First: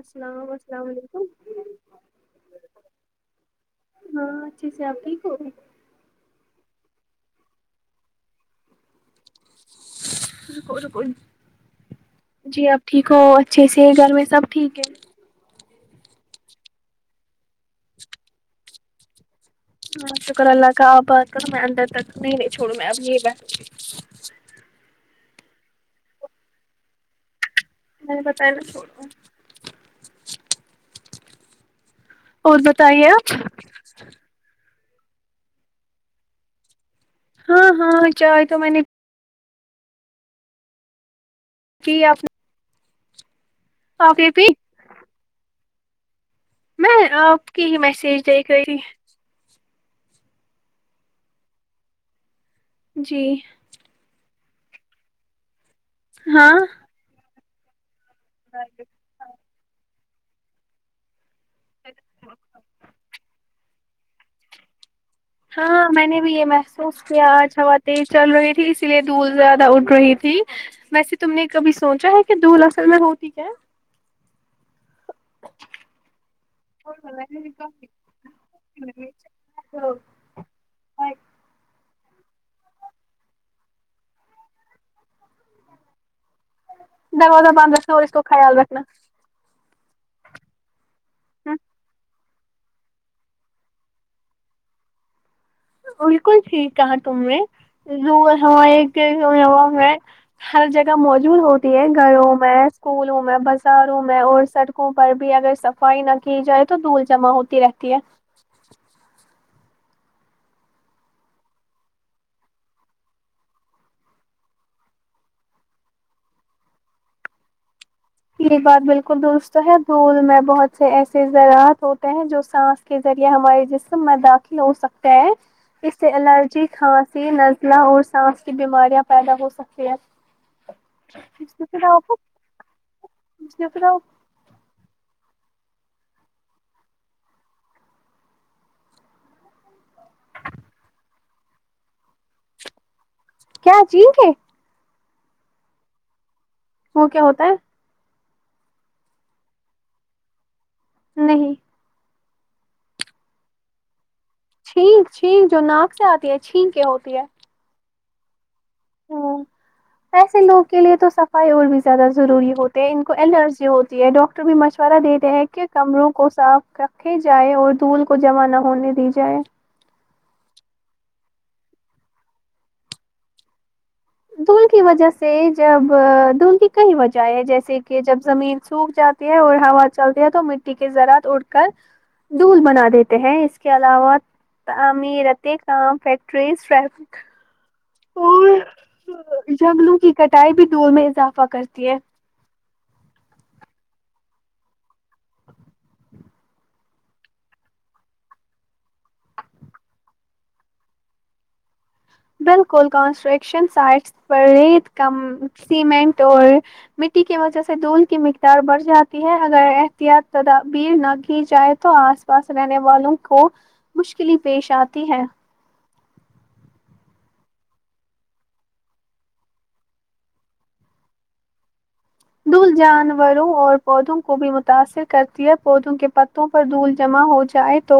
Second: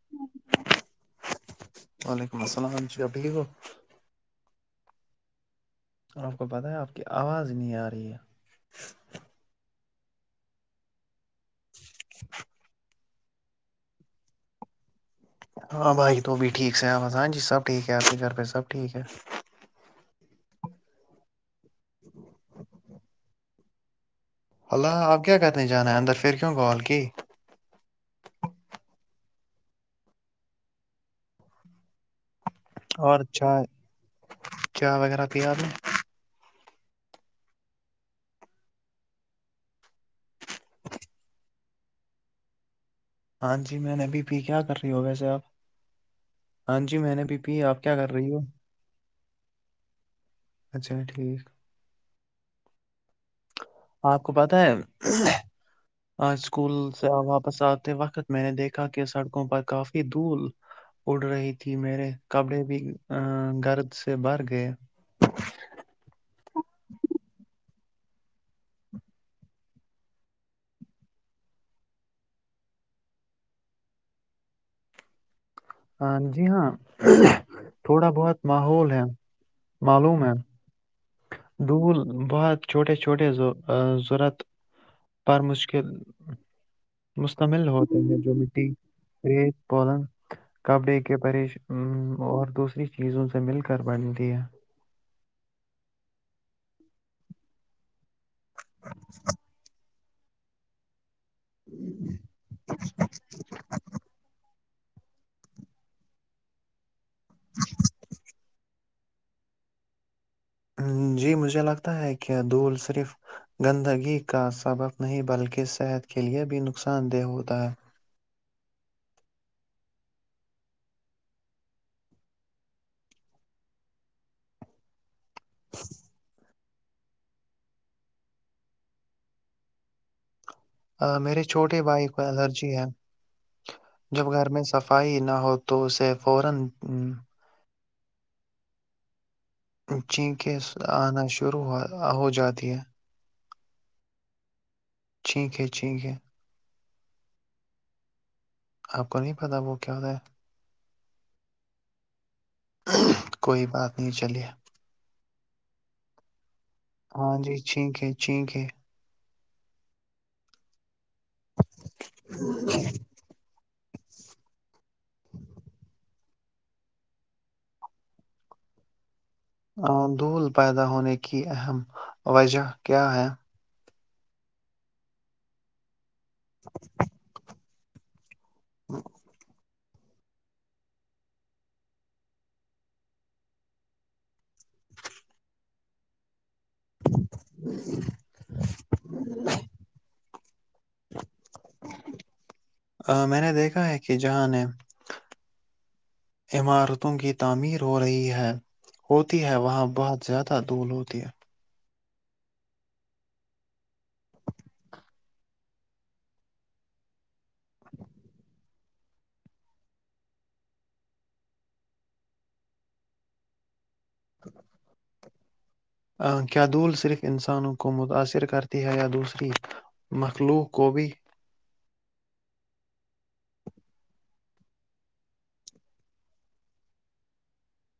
السلام السلام علیکم وعلیکم السلام جی ابھییک کو ہاں اچھے سے آپ د کو آپ کو پتا ہے آپ کی آواز ا نہیں آ رہی ہے بکک جی آپ ٹھیک کو اچھے سے گھر میں سب ٹھیک ہے ہاں بھائی توب بھی ٹھیک سحب ہاں جی سب ٹھیک ہے آپ پ سب ٹھیک ہے ہاں شکر اللہ کا آپ بات کروں میں اندر تک نہیں چھووں میں اب یہ ب بیٹھوں گی اللہ آپب کیا کرنے جان ہے اندر پھر کیوں کال کی میں نے بت اور بتائیے اور آپ چائے چائے وغیرہ پیا ل ہاں ہاں چائے تو میں نے ج آپ ہاں جی میں نے آپ ابھی بھیی پی کیا کر رہی ہو ویسے اپ ہاں جی میں نے پی پی کی ہی آپ کیا کر میسج رہی ہو دیکھ تھی اچھا ٹھیک جی آپ کو پتہ ہے ہاں اسکول سے واپس آتے وقت میں نے دیکھا کہ سڑکوں پر کافی دھول اڑ رہیھی تھی میرے کپڑے بھی گرد سے بر گئے ہاں میں نے بھی یہ محسوس کیاج ہوا تیز چل رہی تھی اسی لیے دھ زیادہ اٹ رہی تھی ویسے تم نے کبھی سوچا ہے کہ دھول اصل میں ہوتی کیا ہاں جی ہاں تھوڑا بہت ماحول ہے معلوم ہے دول بہت چھوٹے چھوٹے ورت پر مشکل دروازہ مشتمل بند رکھنا ہوتے اور اس ہیں کو جو خیال مٹی رکھنا رس پولنگ کبڈی کی پریش اور دوسری چیزوں سے مل کر بنتی ہے بالکل ٹھیک کہا تم نے ہمارے میں ہر جگہ موجود ہوتی ہے گھروں میں اسکولوں میں بازاروں میں اور سڑکوں پر بھی اگر صفائی نہ کی جائے تو دھول جمع ہوتی رہتی ہے جی مجھے لگتا ہے کہ دھول صرف گندگی کا سبق نہیں بلکہ صحت کے لیے بھی نقصان دہ ہوتا ہے یہ بات بالکل درست ہے دھول میں بہت سے ایسے زراعت ہوتے ہیں جو سانس کے ذریع ہمارے جسم میں داخل ہو سکتا ہے اس سے الرجی کھانسی ن لاہور سانس کی بیماریاں پیدا ہو سکتی ہیں میرے چھوٹے بھائی کو الرجی ہے ج پھر جب گھر میں صفائی نہ ہو تو اسے فورا چینک آنا شروع ہو ہو جاتی ہے کیا چین کے چھیھیک ہے چھیھیک ہے وہ کیا ہوتا ہے آپ کو نہیں پتا وہ کیا ہو رہ ہے نہیں کوئی بات نہیں چلیے چھینک چھینک جو ناک سے آتی ہے چھین کے ہوتی ہاں جی چھیک ہے چھیک ہے ہ ایسے لوگ کے لیے تو سب ائی اور بھی زیادہ ضروری ہوتے ہیں ان کو الرجی ہوتی ہے ڈٹر ڈاکٹر بھی مشورہ دیےتے ہیں کہ کمروں کو صاف رکھے جائے اور دھول کو جمع نہ ہونے دی جائے دھول پیدا ہونے کی اہم وجہ کیا ہے دھول کی وجہ سے جب دھول کی کئی وجہ اہ جیسے کہ جب زمین سوکھ جاتی ہے اور ہوا چلتی ہے تو مٹی کے زذراعت اڑ کر دول بنا دیتے ہیں اس کے علاوہ تعمیرت کام فیکٹریزٹ اور جنگلوں کی کٹائی بھی دور میں اضافہ کرتی ہے ا میں نے دیکھا ہے کہ جہاں نے عمارتوں کی تعمیر ہو رہی ہے ہوتی ہے وہاں بہت زیادہ دھول ہوتی ہے بالکل کنسٹرکشن سائٹس پر کم سیمنٹ اور مٹی کی وجہ سے دھول کی مقدار بڑھ جاتی اگر احتیاط تدابیر نہ کی جائے تو آس پاس رہنے والوں کو مشکل پیش آتی ہے کیا دول صرف انسانوں کو متاثر کرتی ہے یا دوسری مخلوق قوبی دول جانوروں اور پودوں کو بھی متاثر کرتی ہے پودوں کے پتوں پر دول جمع ہو جائے تو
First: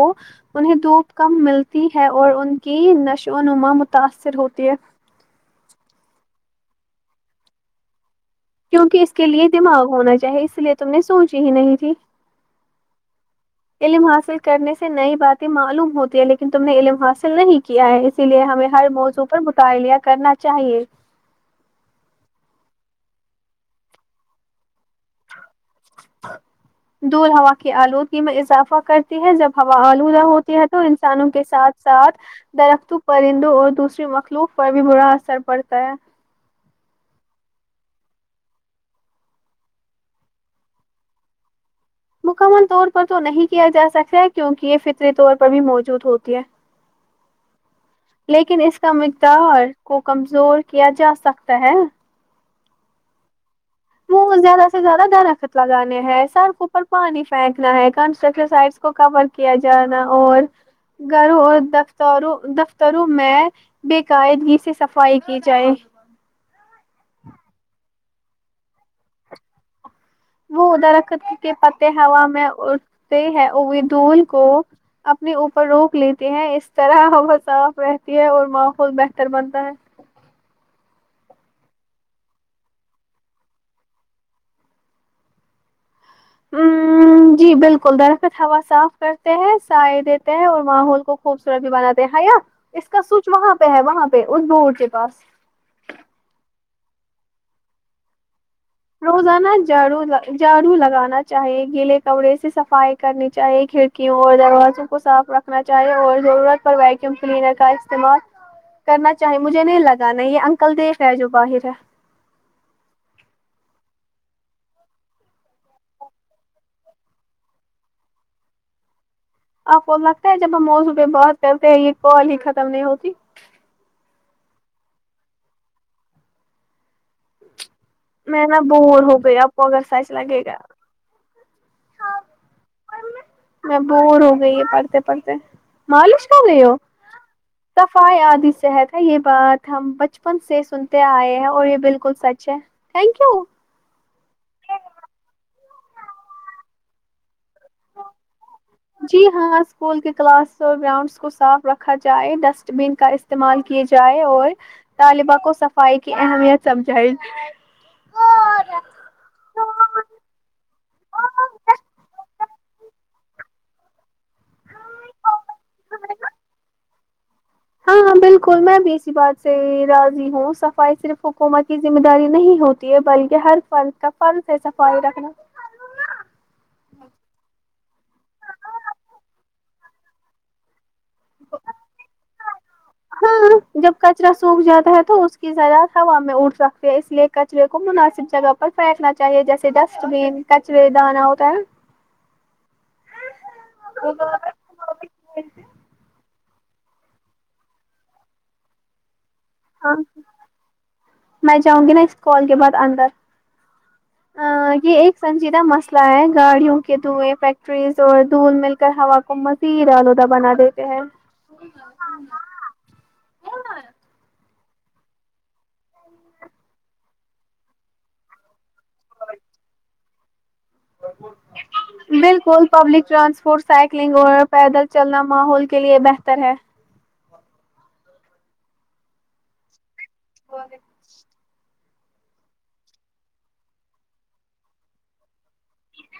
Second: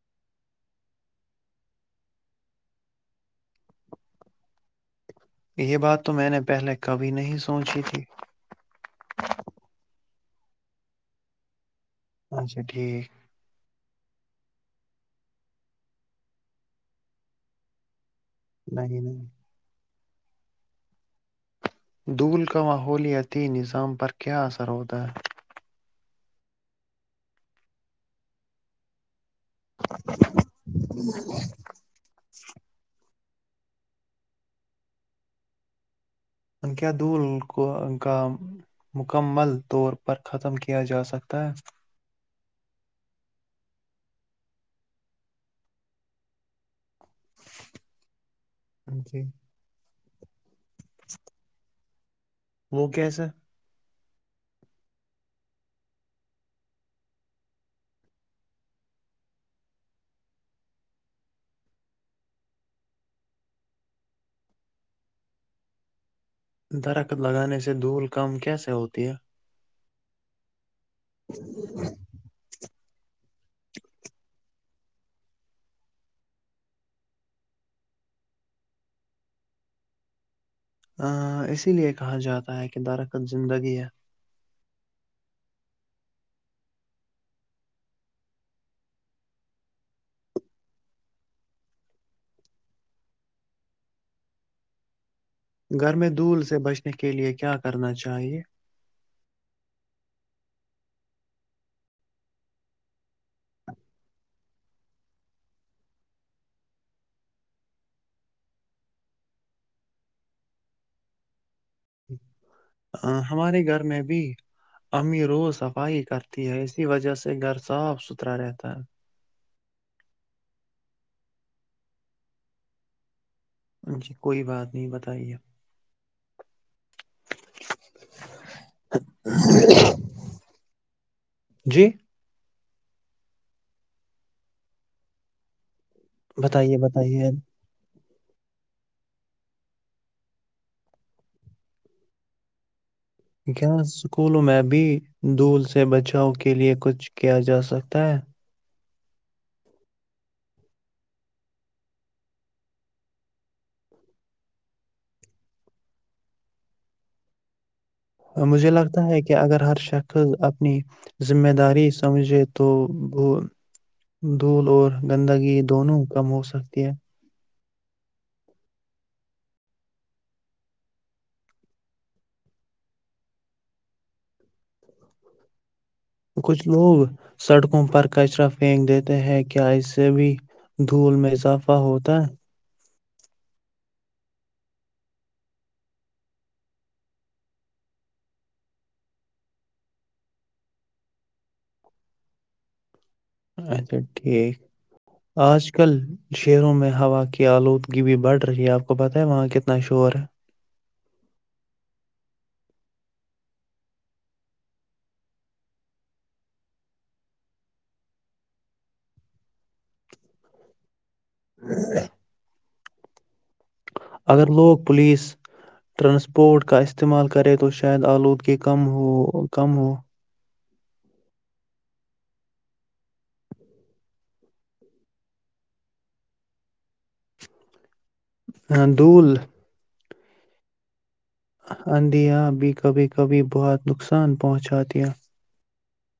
انہیں دھوپ کم ملتی ہے اور ان کی نشو و نما متاثر ہوتی ہے یہ بات تو میں نے پہلے کبھی نہیں سوچی تھی کیونکہ اس کے لیے دماغ ہونا چاہیے اس لیے تم نے سوچی ہی نہیں تھی اچھا ٹھیک علم حاصل کرنے سے نئی باتیں معلوم ہوتی ہے لیکن تم نے علم حاصل نہیں کیا ہے اسی لیے ہمیں ہر نہیں نہیں موضوع پر مطالعہ کرنا چاہیے دھول کا ماحولیاتی نظام پر کیا اثر ہوتا ہے دور ہوا کی آلودگی میں اضافہ کرتی ہے جب ہوالودا ہوتی ہے تو انسانوں کے ساتھ ساتھ درختوں پرندوں اور دوسرے مخلوق پر بھی برا اثر پڑتا ہے ان کیا دول کو کا مکمل طور پر ختم کیا جا سکتا ہے مکمل طور پر تو نہیں کیا جا سکتا ہے کیونکہ یہ فطری طور پر بھی موجود ہوتی ہے [inaudible] لیکن اس کا ہے جی مقدار کو کمزور کیا جا سکتا ہے وہ کیسا [unintelligible] وہ زیادہ سے زیادہ درخت لگانے ہیں سڑکوں پر پانی پھینکنا ہے کنسٹرکٹ سائڈس کو کور کیا جانا اور گھروں اور دفتروں دفتروں میں بے قاعدگی سے صفائی کی جائے درخت لگانے سے دھول کم کیسے ہوتی ہے وہ درخت کے پتے ہوا میں اٹھتے ہیں ای دول کو اپنے اوپر روک لیتی ہیں اس طرح وہ صاف رہتی ہے اور ماحول بہتر بنتا ہے اسی لیے کہا جاتا ہے کہ درخت زندگی ہے ہ [inaudible] جی بالکل درخت ہوا صاف کرتے ہیں سائے دیتے ہیں اور ماحول کو خوبصورت بھی بناتے ہیں یا اس کا سوچ وہاں پہ ہے وہاں پہ ا بور کے پاس گھر میں دول سے بچنے کے لیے کیا کرنا چاہیے روزانہ جھاڑو جھاڑو لگانا چاہی گیلے کپڑے سے صفائی کرنی چاہیے کھی کی اور دروازوں کو صاف رکھنا چاہیے اور ضرورت پر ویکیوم کلینر کا استعمال کرنا چاہیے مجھے نہیں لگا یہ انکل دیکھ رہا ہے جو باہر ہے ہمارے گھر میں بھی امی روز صفائی کرتی ہے اسی وجہ سے گھر صاف ستھرا رہتا ہے آپ کو لگتا ہے جب ہم موضوع پہ بات کرتے ہیں یہ کال ہی ختم نہیں ہوتی جی کوئی بات نہیں بتائیے [unintelligible] میں نا بور ہو گئی آپو اگرساچ لگے گا جی [unintelligible] میں بور ہو گئی ہ پڑھتے پڑھتے مالش کہ گئی ہو بتائیے بتائیے صفائی آدی صحت ہے یہ بات ہم بچپن سے سنتے آئے ہیں اور یہ بالکل سچ ہے تھینک یو کیا اسکولوں میں ابھی دول سے بچاؤ کے لیے کچھ کیا جا سکتا ہے جی ہاں اسکول کے کلاس اور گراؤنڈس کو صاف رکھا جائے ڈسٹ بین کا استعمال کیے جائے اور طالبہ کو صفائی کی اہمیت سمجھائے مجھے لگتا ہے کہ اگر ہر شخص اپنی ذمہ داری سمجھے تو وہ دھول اور گندگی دونوں کم ہو سکتی ہے ہاں ہاں بالکل میں بھی اسی بات سے راضی ہوں صفائی صرف حکومت کی ذمہ داری نہیں ہوتی بلکہ ہر فن کا فن سے صفائی رکھنا کچھ لوگ سڑکوں پر کچرا پھینک دیتے ہیں کیا اس سے بھی دھول میں اضافہ ہوتا ہاں جب کچرا سوکھ جاتا ہے تو اس کی ذراع ہوا میں اٹ سکتی ہے اس لیے کہ کچرے کو مناسب جگہ پر پھینکنا چاہیے جیسے ڈسٹ بین کچرے دانا ہوتا ہے اچھا ٹھیک آج کل شہروں میں ہوا کی آلودگی بھی بڑھ رہی ہے آپ کو بتائیں وہاں کت ہاں میں جاؤں گی نا اس کال کے بعد اندر یہ ایک سنجیدہ مسئلہ ہے گاڑیوں کے دھوئیں فیکٹریز اور دھول مل کر ہوا کو مزید آلودہ بنا دیتے ہیں ہ اگر لوگ پلیس ٹرانسپورٹ کا استعمال کرے تو شاید آلودگی کم ہو کم ہو جی بالکل پبلک ٹرانسپورٹ سائیکلنگ اور پیدل چلنا ماحول کے لیے بہتر ہے دوھل [inaudible] اندھیا بھی کبھی کبھی بہت نقصان پہنچاتی ہے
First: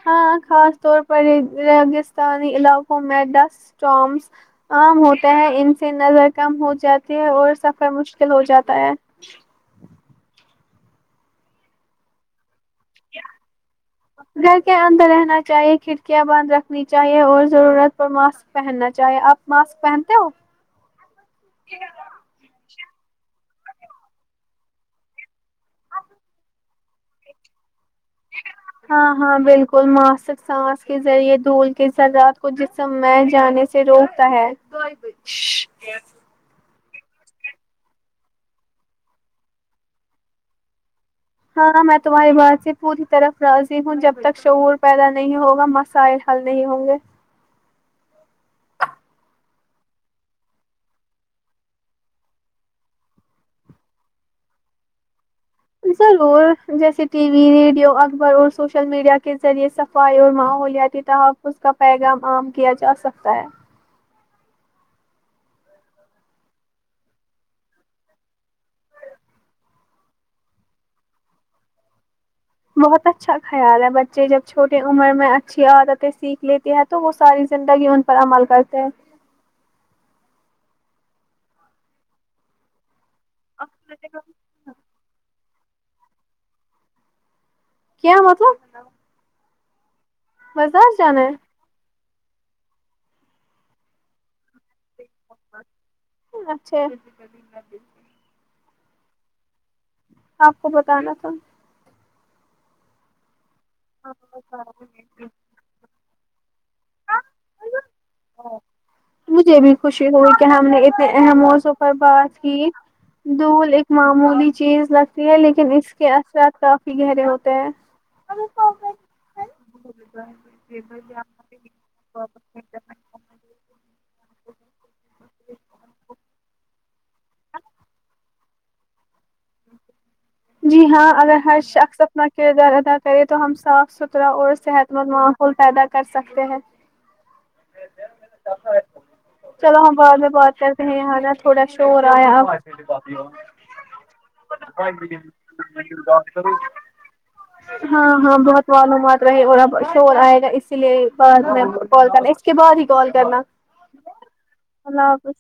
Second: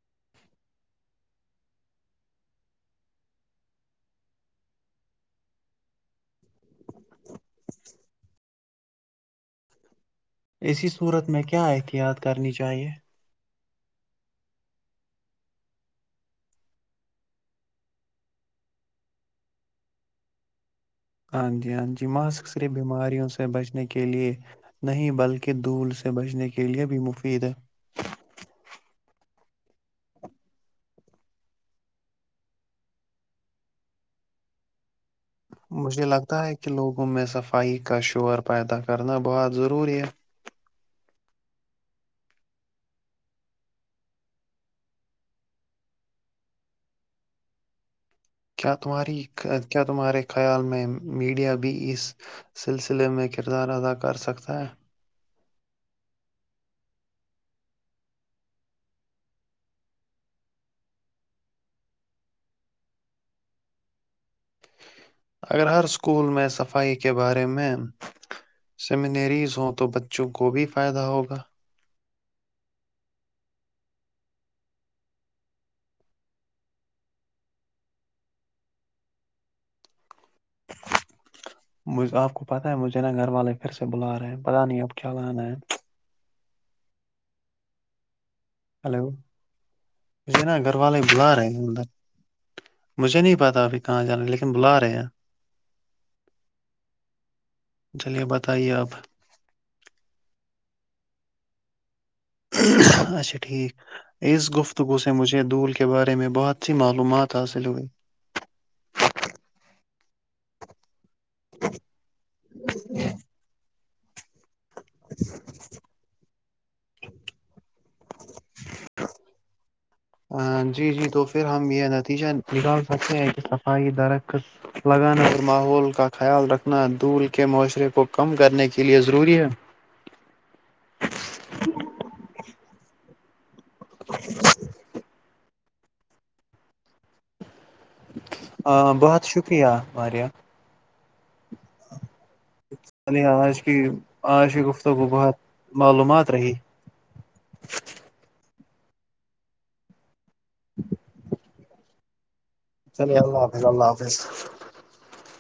ہاں خاص طور پر رگستانی علاقوں میں ڈسٹ سٹارمز عام ہوتا ہیں ان سے نظر کم ہو جاتی ہے اور سفر مشکل ہو جاتا ہے اسی صورت میں کیا احتیاط کرنی چاہیے گھر کے اندر رہنا چاہیے کھڑکیاں بند رکھنی چاہیے اور ضرورت پر ماسک پہننا چاہیں آپ ماسک پہنتے ہو ہاں جی ہاں جی ماسک صرف بیماریوں سے بچنے کے لیے نہیں بلکہ دھول سے بچنے کے لیے بھی مفید ہے ہاں ہاں بالکل ماسک سانس کے ذریعے دھول کے زرات کو جس سم میں جانے سے روکتا ہے مجھے لگتا ہے کہ لوگوں میں صفائی کا شعور پیدا کرنا بہت ضروری ہے ہاں میں تمہاری بات سے پوری طرف راضی ہوں جب تک شعور پیدا نہیں ہوگا مسائل ہل نہیں ہوں گے کیا تمہاری کیا تمہارے خیال میں میڈیا بھی اس سلسلے میں کردار ادا کر سکتا ہے ضرور جیسے ٹی وی ریڈیو اکبر اور سوشل میڈیا کے ذریعے صفائی اور ماحولیاتی تحفظ کا پیغام عام کیا جا سکتا ہے اگر ہر اسکول میں صفائی کے بارے میں سیمینریز ہوں تو بچوں کو بھی فائدہ ہوگا بہت اچھا خیال ہے بچے جب چھوٹے عمر میں اچھی عادتیں سیکھ لیتے ہیں تو وہ ساری زندگی ان پر عمل کرتے ہیں مجھے آپ کو پتہ ہے مجھے نا گھر والے پھر سے بلا رہے ہیں پتا نہیں اب کیا لانا ہے کیا مطلب ہلو مجھے نا گھر بازار والے جانا بلا رہے ہیں اندر مجھے نہیں پتا ابھی کہاں جانا ہے لیکن بلا رہے ہیں اچھا [unintelligible] چلیے بتائیے آپ آپ کو بتانا تھا اچھا ٹھیک اس گفتگو سے مجھے دھول کے بارے میں بہت سی معلومات حاصل ہوئی مجھے بھی خوشی ہوئی کہ ہم نے اہم موضع پر بات کی دھول ایک معمولی چیز لگتی ہے لیکن اس کے اثرات کافی گہرے ہوتے ہیں جی جی تو پھر ہم یہ نتیجہ نکال سکتے ہیں کہ صفائی درخت لگانا اور ماحول کا خیال رکھنا دھول کے معاشرے کو کم کرنے کے لیے ضروری ہے جی ہاں اگر ہر شخص اپنا کردار ادا کرے تو ہم صاف ستھرا اور صحت مند ماحول پیدا کر سکتے ہیں [unintelligible] بہت شکریہ چلو ہم بعد ماریہ میں بات کرتے ہیں نا تھوڑا شور آیا ا چلیے آج کی آج کی گفتگو بائی بہت ش بات معلومات رہی کرو ہاں ہاں بہت معلومات رہے اور اب شور آئے گا اسی لیے بول چلیے اللہ حافظ اللہ حافظ اللہ حافظ